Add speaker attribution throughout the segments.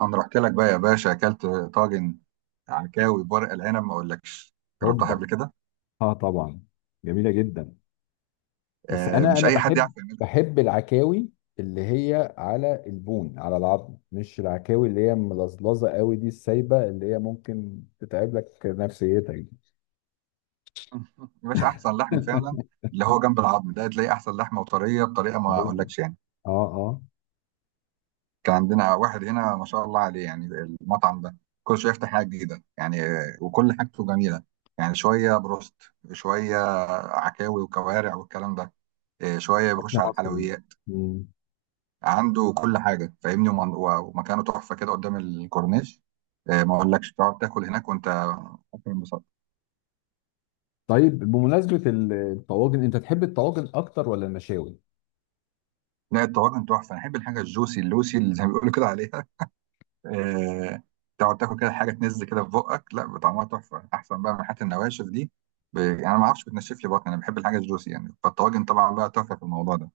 Speaker 1: انا رحت لك بقى يا باشا، اكلت طاجن عكاوي بورق العنب ما اقولكش. جربتها
Speaker 2: هوبا،
Speaker 1: قبل كده.
Speaker 2: اه طبعا، جميله جدا. بس
Speaker 1: آه،
Speaker 2: انا
Speaker 1: مش
Speaker 2: انا
Speaker 1: اي حد
Speaker 2: بحب،
Speaker 1: يعرف يعملها.
Speaker 2: بحب العكاوي اللي هي على البون، على العظم، مش العكاوي اللي هي ملظلظه قوي دي، السايبه اللي هي ممكن تتعب لك نفسيتك دي.
Speaker 1: يا باشا، احسن لحم فعلا. اللي هو جنب العظم ده تلاقي احسن لحمه وطريه بطريقه ما
Speaker 2: أيوة.
Speaker 1: اقولكش، يعني.
Speaker 2: اه اه،
Speaker 1: كان عندنا واحد هنا ما شاء الله عليه، يعني المطعم ده كل شويه يفتح حاجه جديده، يعني وكل حاجته جميله. يعني شويه بروست، شويه عكاوي وكوارع والكلام ده. شويه
Speaker 2: اكل
Speaker 1: بيخش على
Speaker 2: مصري.
Speaker 1: الحلويات.
Speaker 2: مم.
Speaker 1: عنده كل حاجه، فاهمني، ومكانه تحفه كده قدام الكورنيش. ما اقولكش، تقعد تاكل هناك وانت اكل انبساط.
Speaker 2: طيب، بمناسبه الطواجن، انت تحب الطواجن اكتر ولا المشاوي؟
Speaker 1: لا، الطواجن تحفه. انا احب الحاجه الجوسي اللوسي اللي زي ما بيقولوا كده عليها. آه، تقعد تاكل كده حاجه تنز كده في بقك، لا طعمها تحفه احسن بقى من حته النواشف دي. يعني انا ما اعرفش، بتنشف لي بطني، انا بحب الحاجه الجوسي، يعني فالطواجن طبعا بقى تحفه في الموضوع ده.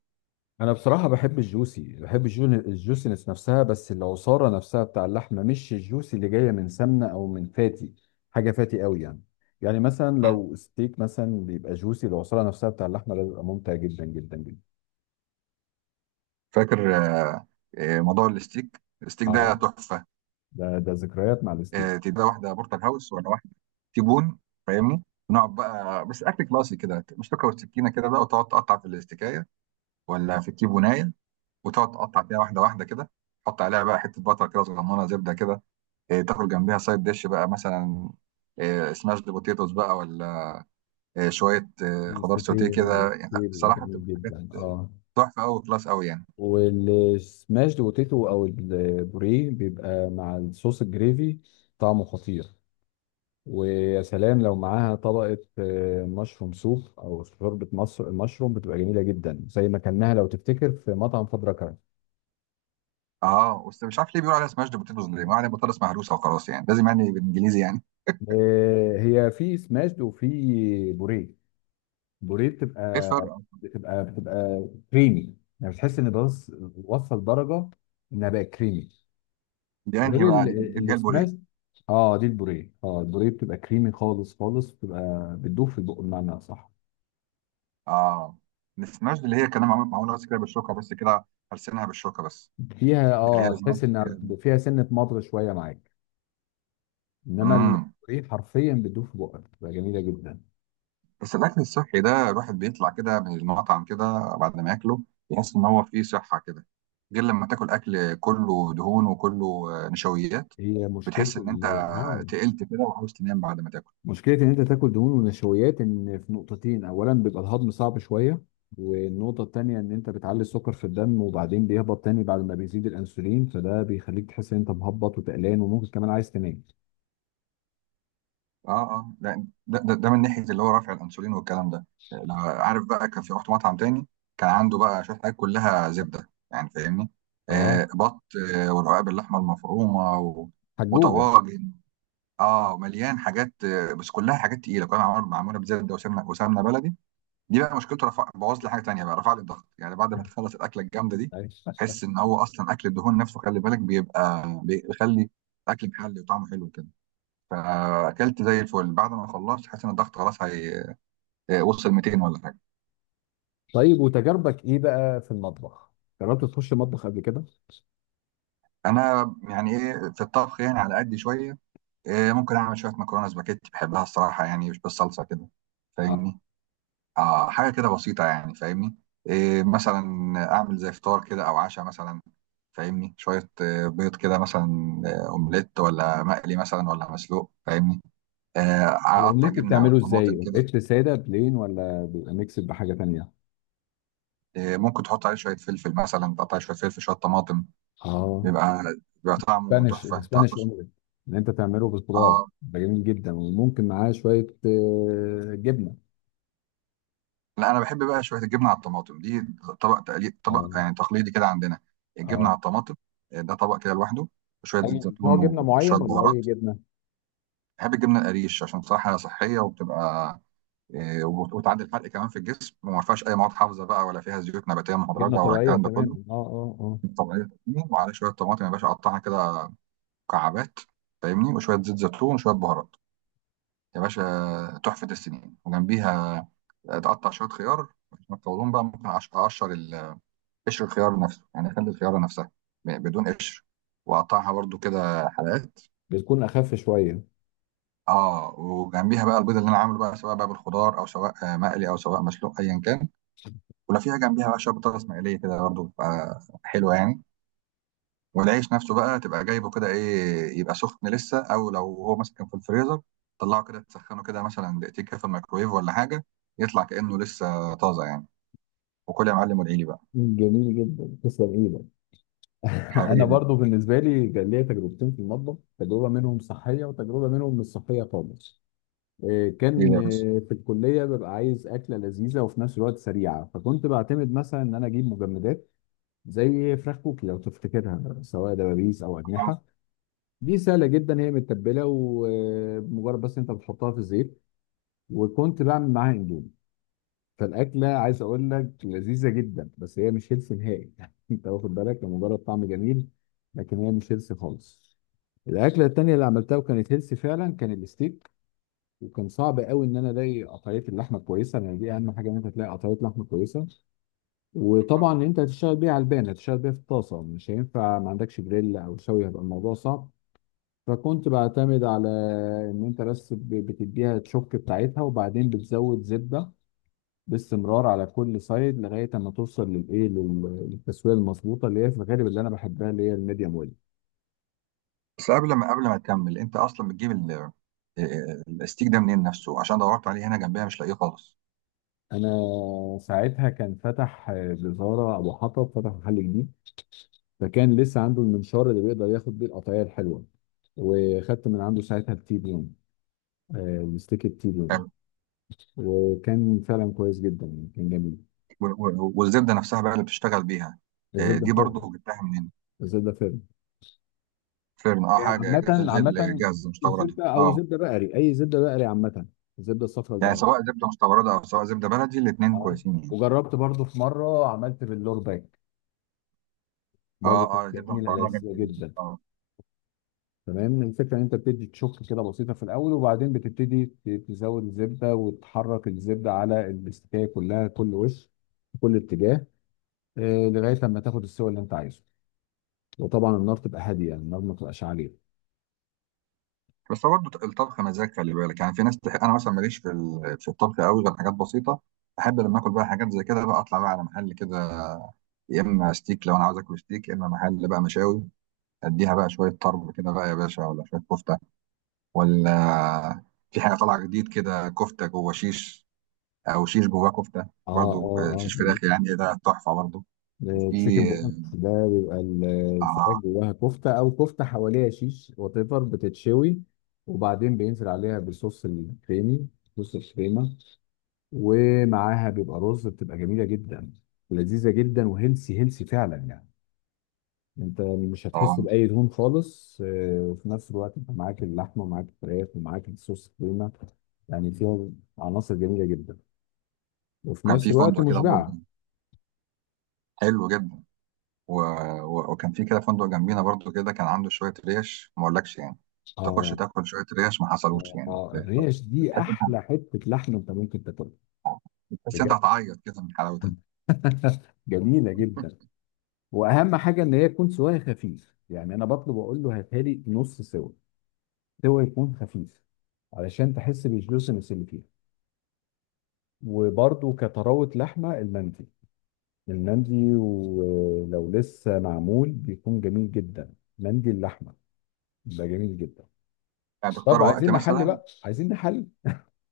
Speaker 2: انا بصراحه بحب الجوسي، بحب الجوسينس نفسها، بس العصاره نفسها بتاع اللحمه، مش الجوسي اللي جايه من سمنه او من فاتي، حاجه فاتي قوي يعني. يعني مثلا
Speaker 1: مم.
Speaker 2: لو ستيك مثلا بيبقى جوسي، العصاره نفسها بتاع اللحمه ده بيبقى ممتع جدا جدا جدا.
Speaker 1: فاكر. موضوع الستيك ده
Speaker 2: اه،
Speaker 1: تحفه.
Speaker 2: ده ذكريات مع الستيك.
Speaker 1: تبقى واحده بورتال هاوس ولا واحده تيبون، فاهمني. نقعد بقى بس اكل كلاسي كده، مش تاكل السكينه كده بقى، وتقعد تقطع في الاستكايه ولا في التيبونايه، وتقعد تقطع فيها واحده واحده كده. تحط عليها بقى حته بطر كده صغننه، زبده كده. تاكل جنبيها سايد ديش بقى، مثلا سماش دي بوتيتوس بقى، ولا شويه خضار
Speaker 2: الستيك
Speaker 1: سوتيه كده، يعني لا،
Speaker 2: بيبقى
Speaker 1: بصراحه
Speaker 2: جميل
Speaker 1: بتبقى حاجات
Speaker 2: جدا اه.
Speaker 1: تحفه قوي، كلاس قوي يعني.
Speaker 2: والسماش بوتيتو او البوريه بيبقى مع الصوص الجريفي، طعمه خطير. ويا سلام لو معاها طبقة مشروم سوب أو شوربة مصر المشروم، بتبقى جميلة جدا، زي ما كلناها لو تفتكر في مطعم فضرة كرم.
Speaker 1: اه، بس مش عارف ليه بيقولوا عليها سماش دي بوتيتوس؟ ليه ما عليها بطاطس مهروسه وخلاص؟ يعني لازم يعني بالانجليزي يعني.
Speaker 2: هي في سماشد وفي بوريه. بوريه
Speaker 1: ايه
Speaker 2: بتبقى
Speaker 1: الفرق؟
Speaker 2: بتبقى بتبقى كريمي يعني، بتحس إن، بس وصل درجة إنها بقت كريمي،
Speaker 1: دي انهي
Speaker 2: غير
Speaker 1: بقى؟ دي اللي هي البوريه؟
Speaker 2: السماشد. اه، دي البوريه، اه، البوريه بتبقى كريمي خالص خالص، بتبقى بتدوب في البق بمعنى صح.
Speaker 1: اه، السماش دي اللي هي كلام، معمول معمول بس كده بالشوكه بس كده. هرسنها بالشوكه بس،
Speaker 2: فيها
Speaker 1: دي اللي هي
Speaker 2: اه،
Speaker 1: لازم.
Speaker 2: تحس إنها فيها سنة مضغ شوية معاك، انما
Speaker 1: امم
Speaker 2: الايه حرفيا بتدوب في بقك، بتبقى جميله جدا.
Speaker 1: بس الاكل الصحي ده الواحد بيطلع كده من المطعم كده بعد ما ياكله، يحس ان هو فيه صحه كده، غير لما تاكل اكل كله دهون وكله نشويات.
Speaker 2: هي مشكله
Speaker 1: بتحس ان انت تقلت كده وعاوز تنام بعد ما تاكل.
Speaker 2: مشكله ان انت تاكل دهون ونشويات ان في نقطتين: اولا بيبقى الهضم صعب شويه، والنقطه التانيه ان انت بتعلي السكر في الدم وبعدين بيهبط تاني بعد ما بيزيد الانسولين، فده بيخليك تحس ان انت مهبط وتقلان وممكن كمان عايز تنام.
Speaker 1: اه، اه، لا، ده من ناحيه اللي هو رفع الانسولين والكلام ده. لو عارف بقى كان في، رحت مطعم تاني. كان عنده بقى شويه حاجات كلها زبده، يعني فاهمني.
Speaker 2: اه،
Speaker 1: بط، ورقاق باللحمه المفرومه
Speaker 2: حجوجه.
Speaker 1: وطواجن. اه، مليان حاجات. بس كلها حاجات تقيله، كلها معموله معموله بزبده وسمنه وسمنه بلدي. دي بقى مشكلته، رفع بوظ لي حاجه تانيه بقى، رفع لي الضغط يعني بعد ما تخلص الاكله الجامده دي.
Speaker 2: أيوة.
Speaker 1: تحس ان هو اصلا اكل الدهون نفسه، خلي بالك، بيبقى بيخلي الاكل محلي وطعمه حلو كده. فاكلت زي الفل. بعد ما خلصت حاسس ان الضغط خلاص هي وصل 200 ولا حاجه.
Speaker 2: طيب، وتجاربك ايه بقى في المطبخ؟ جربت تخش مطبخ قبل كده؟
Speaker 1: انا يعني ايه في الطبخ، يعني على قد شويه. إيه، ممكن اعمل شويه مكرونه سباكيتي، بحبها الصراحه يعني، مش بالصلصه كده،
Speaker 2: اه،
Speaker 1: فاهمني. اه، حاجه كده بسيطه يعني، فاهمني. إيه مثلا، اعمل زي فطار كده او عشاء مثلا. فاهمني، شويه بيض كده مثلا، اومليت ولا مقلي مثلا ولا مسلوق، فاهمني آه، اقطع
Speaker 2: الاومليت
Speaker 1: جبنه على
Speaker 2: بتعمله ازاي؟
Speaker 1: طماطم كده.
Speaker 2: اومليت ساده بلين ولا بيبقى ميكس بحاجه تانيه؟
Speaker 1: ممكن تحط عليه شويه فلفل مثلا، تقطع شويه فلفل شويه طماطم،
Speaker 2: اه،
Speaker 1: بيبقى بيبقى طعمه
Speaker 2: الاسبانيش،
Speaker 1: تحفه، تعرف.
Speaker 2: الاسبانيش اومليت، ان انت تعمله بالخضار
Speaker 1: اه،
Speaker 2: ده جميل جدا، وممكن معاه شويه جبنه.
Speaker 1: لا، انا بحب بقى شويه الجبنه على الطماطم دي. طبق،
Speaker 2: اه
Speaker 1: يعني تقليدي كده عندنا، الجبنه
Speaker 2: اه،
Speaker 1: على الطماطم. ده طبق كده لوحده، وشويه زيت
Speaker 2: اي نوع
Speaker 1: زيتون
Speaker 2: جبنه
Speaker 1: وشويه
Speaker 2: معين ولا اي
Speaker 1: بهارات.
Speaker 2: جبنه؟
Speaker 1: بحب الجبنه القريش عشان صراحه صحيه، وبتبقى وتعدي الحرق كمان في الجسم، وما فيهاش اي مواد حافظه بقى ولا فيها زيوت نباتيه
Speaker 2: جبنه
Speaker 1: مهدرجه ولا
Speaker 2: طبيعيه
Speaker 1: الكلام ده كله.
Speaker 2: تماما، اه اه اه.
Speaker 1: طبيعيه. وعلى شويه طماطم يا باشا، اقطعها كده مكعبات، فاهمني، وشويه زيت زيتون وشويه بهارات، يا باشا تحفه السنين. وجنبيها تقطع شويه خيار عشان تطولهم بقى، ممكن قشر الخيار نفسه، يعني اخلي الخياره نفسها بدون قشر، واقطعها برضو كده حلقات.
Speaker 2: بتكون اخف شويه.
Speaker 1: اه، وجنبيها بقى البيض اللي انا عامله بقى، سواء بقى بالخضار او سواء مقلي او سواء مسلوق، ايا كان. ولو فيها جنبيها بقى شويه بطاطس مقليه كده، برضو بتبقى حلوه يعني. والعيش نفسه بقى تبقى جايبه كده ايه، يبقى سخن لسه، او لو هو مثلا كان في الفريزر، طلعه كده تسخنه كده مثلا دقيقتين كده في الميكرويف ولا حاجه، يطلع كانه لسه طازه يعني. وكل يا معلم، وادعي لي بقى.
Speaker 2: جميل جدا، تسلم ايدك. انا
Speaker 1: حبيبي.
Speaker 2: برضو بالنسبه لي كان ليا تجربتين في المطبخ، تجربه منهم صحيه وتجربه منهم مش صحيه خالص.
Speaker 1: ليه
Speaker 2: كان
Speaker 1: يا باشا؟
Speaker 2: في الكليه ببقى عايز اكله لذيذه وفي نفس الوقت سريعه، فكنت بعتمد مثلا ان انا اجيب مجمدات زي فراخ كوكي لو تفتكرها، سواء دبابيس او
Speaker 1: آه.
Speaker 2: اجنحه. دي سهله جدا، هي متبله ومجرد بس انت بتحطها في الزيت، وكنت بعمل معاها اندومي. فالاكله عايز اقول لك لذيذه جدا، بس هي مش هيلثي نهائي يعني، انت واخد بالك، لمجرد طعم جميل، لكن هي مش هيلثي خالص. الاكله التانيه اللي عملتها وكانت هيلثي فعلا كان الستيك. وكان صعب قوي ان انا الاقي قطعيه اللحمه كويسه، لان دي اهم حاجه ان انت تلاقي قطعيه لحمه كويسه. وطبعا انت هتشتغل بيه على البان، هتشتغل بيه في الطاسه، مش هينفع ما عندكش جريل او شوي، هيبقى الموضوع صعب. فكنت بعتمد على ان انت بس بتديها الشوك بتاعتها وبعدين بتزود زبده باستمرار على كل سايد لغايه اما توصل للايه للتسويه المظبوطه اللي هي في الغالب اللي انا بحبها، اللي هي الميديوم ويل.
Speaker 1: بس قبل ما تكمل، انت اصلا بتجيب الاستيك ده منين نفسه؟ عشان دورت عليه هنا جنبيها مش لاقيه خالص.
Speaker 2: انا ساعتها كان فتح جزاره ابو حطب، فتح محل جديد، فكان لسه عنده المنشار اللي بيقدر ياخد بيه القطعيه الحلوه. وخدت من عنده ساعتها التي بيون، الستيك التيبيون.
Speaker 1: حلو.
Speaker 2: وكان فعلا كويس جدا يعني، كان جميل.
Speaker 1: والزبده نفسها بقى اللي بتشتغل بيها،
Speaker 2: الزبده
Speaker 1: دي
Speaker 2: فارغ.
Speaker 1: برضو جبتها منين؟
Speaker 2: الزبده فارغ.
Speaker 1: فيرن، اه، حاجه
Speaker 2: عامه،
Speaker 1: اللي هي
Speaker 2: عامه.
Speaker 1: الجاهزه، مستورده،
Speaker 2: الزبده او
Speaker 1: اه.
Speaker 2: زبده بقري، اي زبده بقري عامه، الزبده الصفراء
Speaker 1: يعني
Speaker 2: البقري.
Speaker 1: سواء زبده مستورده او سواء زبده بلدي، الاثنين
Speaker 2: اه.
Speaker 1: كويسين يعني.
Speaker 2: وجربت برضو في مره عملت باللور باك،
Speaker 1: اه،
Speaker 2: برضو كانت
Speaker 1: اه، زبده
Speaker 2: جميله
Speaker 1: مستورده،
Speaker 2: لذيذه
Speaker 1: جدا جدا،
Speaker 2: جدا.
Speaker 1: اه.
Speaker 2: تمام، الفكره ان انت بتدي تشك كده بسيطه في الاول، وبعدين بتبتدي تزود الزبده وتحرك الزبده على الاستكايه كلها، كل وش في كل اتجاه، لغايه لما تاخد السوى اللي انت عايزه. وطبعا النار تبقى هاديه يعني، النار ما تبقاش عاليه.
Speaker 1: بس هو برضه الطبخ مزاج، خلي بالك، يعني في ناس انا مثلا ماليش في في الطبخ قوي غير حاجات بسيطه. احب لما اكل بقى حاجات زي كده، بقى اطلع بقى على محل كده، يا اما ستيك لو انا عاوز اكل ستيك، يا اما محل بقى مشاوي، اديها بقى شويه طرب كده بقى يا باشا، ولا شويه كفته، ولا في حاجه طالعه جديد كده، كفته جوه شيش، او شيش جواه كفته،
Speaker 2: اه
Speaker 1: برضو
Speaker 2: اه
Speaker 1: شيش فراخ يعني، ده تحفه برضو. وفي
Speaker 2: اه، تشيكن بوكس ده بيبقى الفراخ
Speaker 1: اه
Speaker 2: جواها كفته، او كفته حواليها شيش، وات ايفر بتتشوي، وبعدين بينزل عليها بالصوص الكريمي، صوص الكريمه، ومعاها بيبقى رز، بتبقى جميله جدا ولذيذه جدا، وهيلسي هيلسي فعلا يعني. انت مش هتحس
Speaker 1: آه،
Speaker 2: باي دهون خالص، وفي نفس الوقت انت معاك اللحمه ومعاك الفراخ ومعاك الصوص الكريمه، يعني فيها عناصر جميله جدا، وفي
Speaker 1: كان
Speaker 2: نفس
Speaker 1: في
Speaker 2: الوقت
Speaker 1: فندق كده برضو،
Speaker 2: مشبعه.
Speaker 1: حلو جدا. و... وكان في كده فندق جنبينا برضو كده، كان عنده شويه ريش ما اقولكش يعني، تخش
Speaker 2: اه
Speaker 1: تاكل شويه ريش ما حصلوش، يعني
Speaker 2: اه، الريش دي
Speaker 1: بتحس انت
Speaker 2: احلى حته لحم انت ممكن تاكلها
Speaker 1: بتحس انت
Speaker 2: بجد.
Speaker 1: هتعيط كده من حلاوتها.
Speaker 2: جميله جدا. واهم حاجه ان هي تكون سواها خفيف يعني، انا بطلب اقول له هاتها لي نص سوا، سوا يكون خفيف، علشان تحس بالجوسنس اللي فيها. وبرده كطراوه لحمه المندي، المندي ولو لسه معمول بيكون جميل جدا، مندي اللحمه ده جميل جدا.
Speaker 1: يعني تختار
Speaker 2: طب
Speaker 1: وقت
Speaker 2: عايزين نحل
Speaker 1: مثلا.
Speaker 2: بقى، عايزين نحل.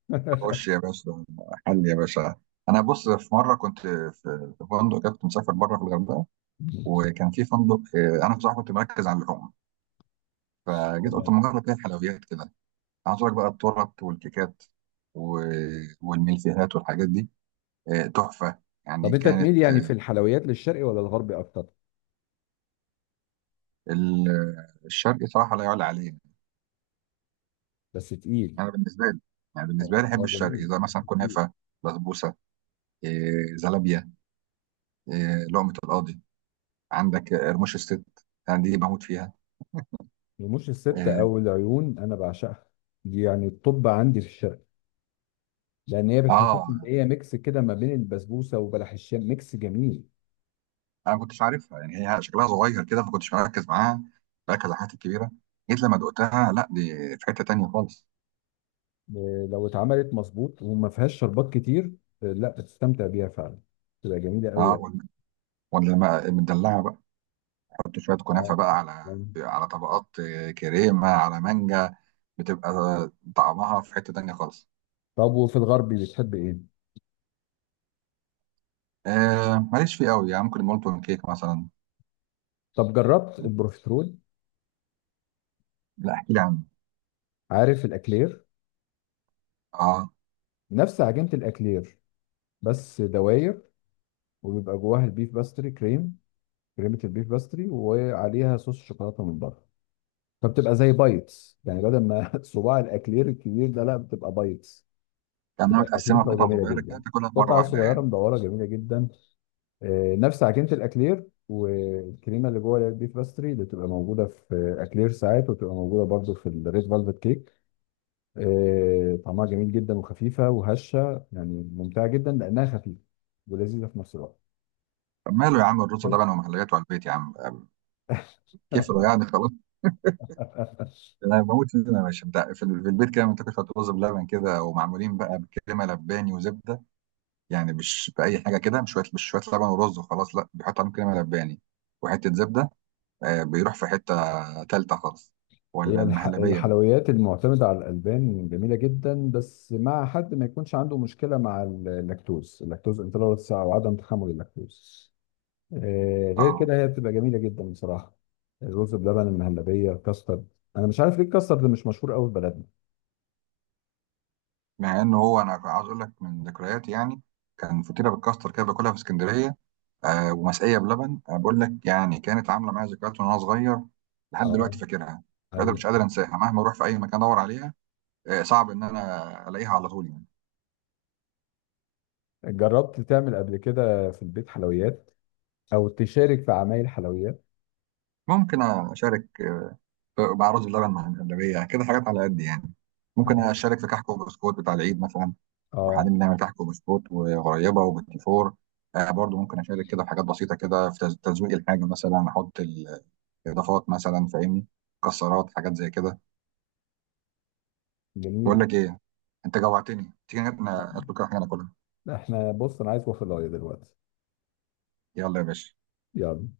Speaker 1: خش يا باشا، حل يا باشا. انا بص، في مره كنت في في فندق كده، كنت مسافر بره في الغردقه. وكان في فندق انا بصراحه كنت مركز على اللحوم، فجيت قلت
Speaker 2: تمام.
Speaker 1: ما اجرب كده الحلويات كده. عايز أقول لك بقى، التورت والكيكات والملفيهات والحاجات دي، تحفه
Speaker 2: طب
Speaker 1: يعني.
Speaker 2: انت تميل
Speaker 1: كانت
Speaker 2: يعني
Speaker 1: آه،
Speaker 2: في الحلويات للشرقي ولا الغربي اكتر؟
Speaker 1: ال- الشرقي صراحه لا يعلى عليه.
Speaker 2: بس تقيل.
Speaker 1: انا بالنسبه لي، يعني بالنسبه
Speaker 2: هو
Speaker 1: لي احب
Speaker 2: هو
Speaker 1: الشرقي
Speaker 2: جميل
Speaker 1: زي
Speaker 2: بس
Speaker 1: مثلا
Speaker 2: تقيل.
Speaker 1: كنافه، بسبوسه، زلابيه، لقمه القاضي، عندك قرموش الست، انا دي بموت فيها
Speaker 2: رموش الستة
Speaker 1: آه،
Speaker 2: أو العيون أنا بعشقها، دي يعني الطب عندي في الشرق، لأن هي بتحسسني
Speaker 1: اه،
Speaker 2: إن هي ميكس كده ما بين البسبوسة وبلح الشام، ميكس جميل.
Speaker 1: انا ما كنتش عارفها، يعني هي شكلها صغير كده ما كنتش مركز معاها، مركز على الحاجات الكبيره، جيت لما دقتها لا، دي في حته تانية خالص.
Speaker 2: لو اتعملت مظبوط وما فيهاش شربات كتير، لا بتستمتع بيها فعلا، تبقى جميلة أوي.
Speaker 1: اه، ولا لما مدلعه بقى، حط شويه كنافه
Speaker 2: آه،
Speaker 1: بقى
Speaker 2: آه.
Speaker 1: على طبقات كريمه على مانجا، بتبقى طعمها في حته تانية خالص.
Speaker 2: طب وفي الغربي بتحب إيه؟
Speaker 1: ماليش فيه قوي يعني، ممكن المولتون كيك مثلا.
Speaker 2: طب جربت البروفيترول؟
Speaker 1: لا، احكي لي عنه.
Speaker 2: عارف الأكلير؟
Speaker 1: اه،
Speaker 2: نفس عجينة الأكلير، بس دواير، وبيبقى جواها البيف باستري كريم، كريمه البيف باستري، وعليها صوص شوكولاته من بره. فبتبقى زي بايتس يعني، بدل ما صباع الاكلير الكبير ده، لا بتبقى بايتس.
Speaker 1: كانها
Speaker 2: بتبقى
Speaker 1: متقسمه
Speaker 2: خفيفه
Speaker 1: قطع
Speaker 2: وجميله
Speaker 1: صغيره كده
Speaker 2: جدا،
Speaker 1: تاكلها في مره
Speaker 2: قطعه
Speaker 1: واحده
Speaker 2: صغيره
Speaker 1: يعني.
Speaker 2: مدوره جميله جدا. نفس عجينه الاكلير، والكريمه اللي جوه البيف باستري اللي بتبقى موجوده في اكلير ساعات، وبتبقى موجوده برضو في الريد فالفت كيك. طعمها جميل جدا، وخفيفه وهشه يعني، ممتعه جدا لانها خفيفه ولذيذه في نفس الوقت.
Speaker 1: طب، ماله يا عم الرز بلبن
Speaker 2: بس.
Speaker 1: ومحليات، وعلى البيت يا عم. كيف يعني؟ خلاص. انا بموت فيهم يا باشا، بتاع في البيت كده منتجة رز بلبن كده ومعمولين بقى بكريمه لباني وزبده. يعني مش باي حاجه كده، مش شويه لبن ورز وخلاص، لا بيحط عليهم كريمه لباني وحته زبده. بيروح في حته تالته خالص، ولا
Speaker 2: هي
Speaker 1: المهلبيه.
Speaker 2: الحلويات المعتمدة على الألبان جميلة جدا، بس مع حد ما يكونش عنده مشكلة مع اللاكتوز، اللاكتوز انتولرانس أو عدم تحمل اللاكتوز. آه، غير
Speaker 1: اه،
Speaker 2: كده هي بتبقى جميلة جدا بصراحة. الرز بلبن، المهلبية، الكاسترد، أنا مش عارف ليه الكاسترد مش مشهور قوي في بلدنا.
Speaker 1: مع ان هو انا عاوز اقول لك من ذكرياتي يعني، كان فطيره بالكاستر كده باكلها في اسكندريه، ومسقيه بلبن، بقول لك يعني كانت عامله معايا ذكريات وانا صغير، لحد
Speaker 2: اه،
Speaker 1: دلوقتي فاكرها. مش قادر، مش
Speaker 2: ايوه.
Speaker 1: قادر انساها، مهما اروح في اي مكان ادور عليها، صعب ان انا الاقيها على طول يعني.
Speaker 2: جربت تعمل قبل كده في البيت حلويات؟ أو تشارك في عمايل حلويات؟
Speaker 1: ممكن اشارك. مع رز بلبن، مع المهلبيه، كده حاجات على قد يعني. ممكن اشارك في كحك وبسكوت بتاع العيد مثلا. وحاليا
Speaker 2: اه،
Speaker 1: بنعمل كحك وبسكوت وغريبه وبتيفور. برضو ممكن اشارك كده في حاجات بسيطه كده، في تزويق الحاجه مثلا، احط الاضافات مثلا، فاهمني، مكسرات، حاجات زي كده. بقول
Speaker 2: جميل.
Speaker 1: لك ايه، انت جوعتني، تيجي نطلب كده حاجه ناكلها؟
Speaker 2: احنا بص، أنا عايز وافل دلوقتي.
Speaker 1: يلا يا باشا.
Speaker 2: يلا.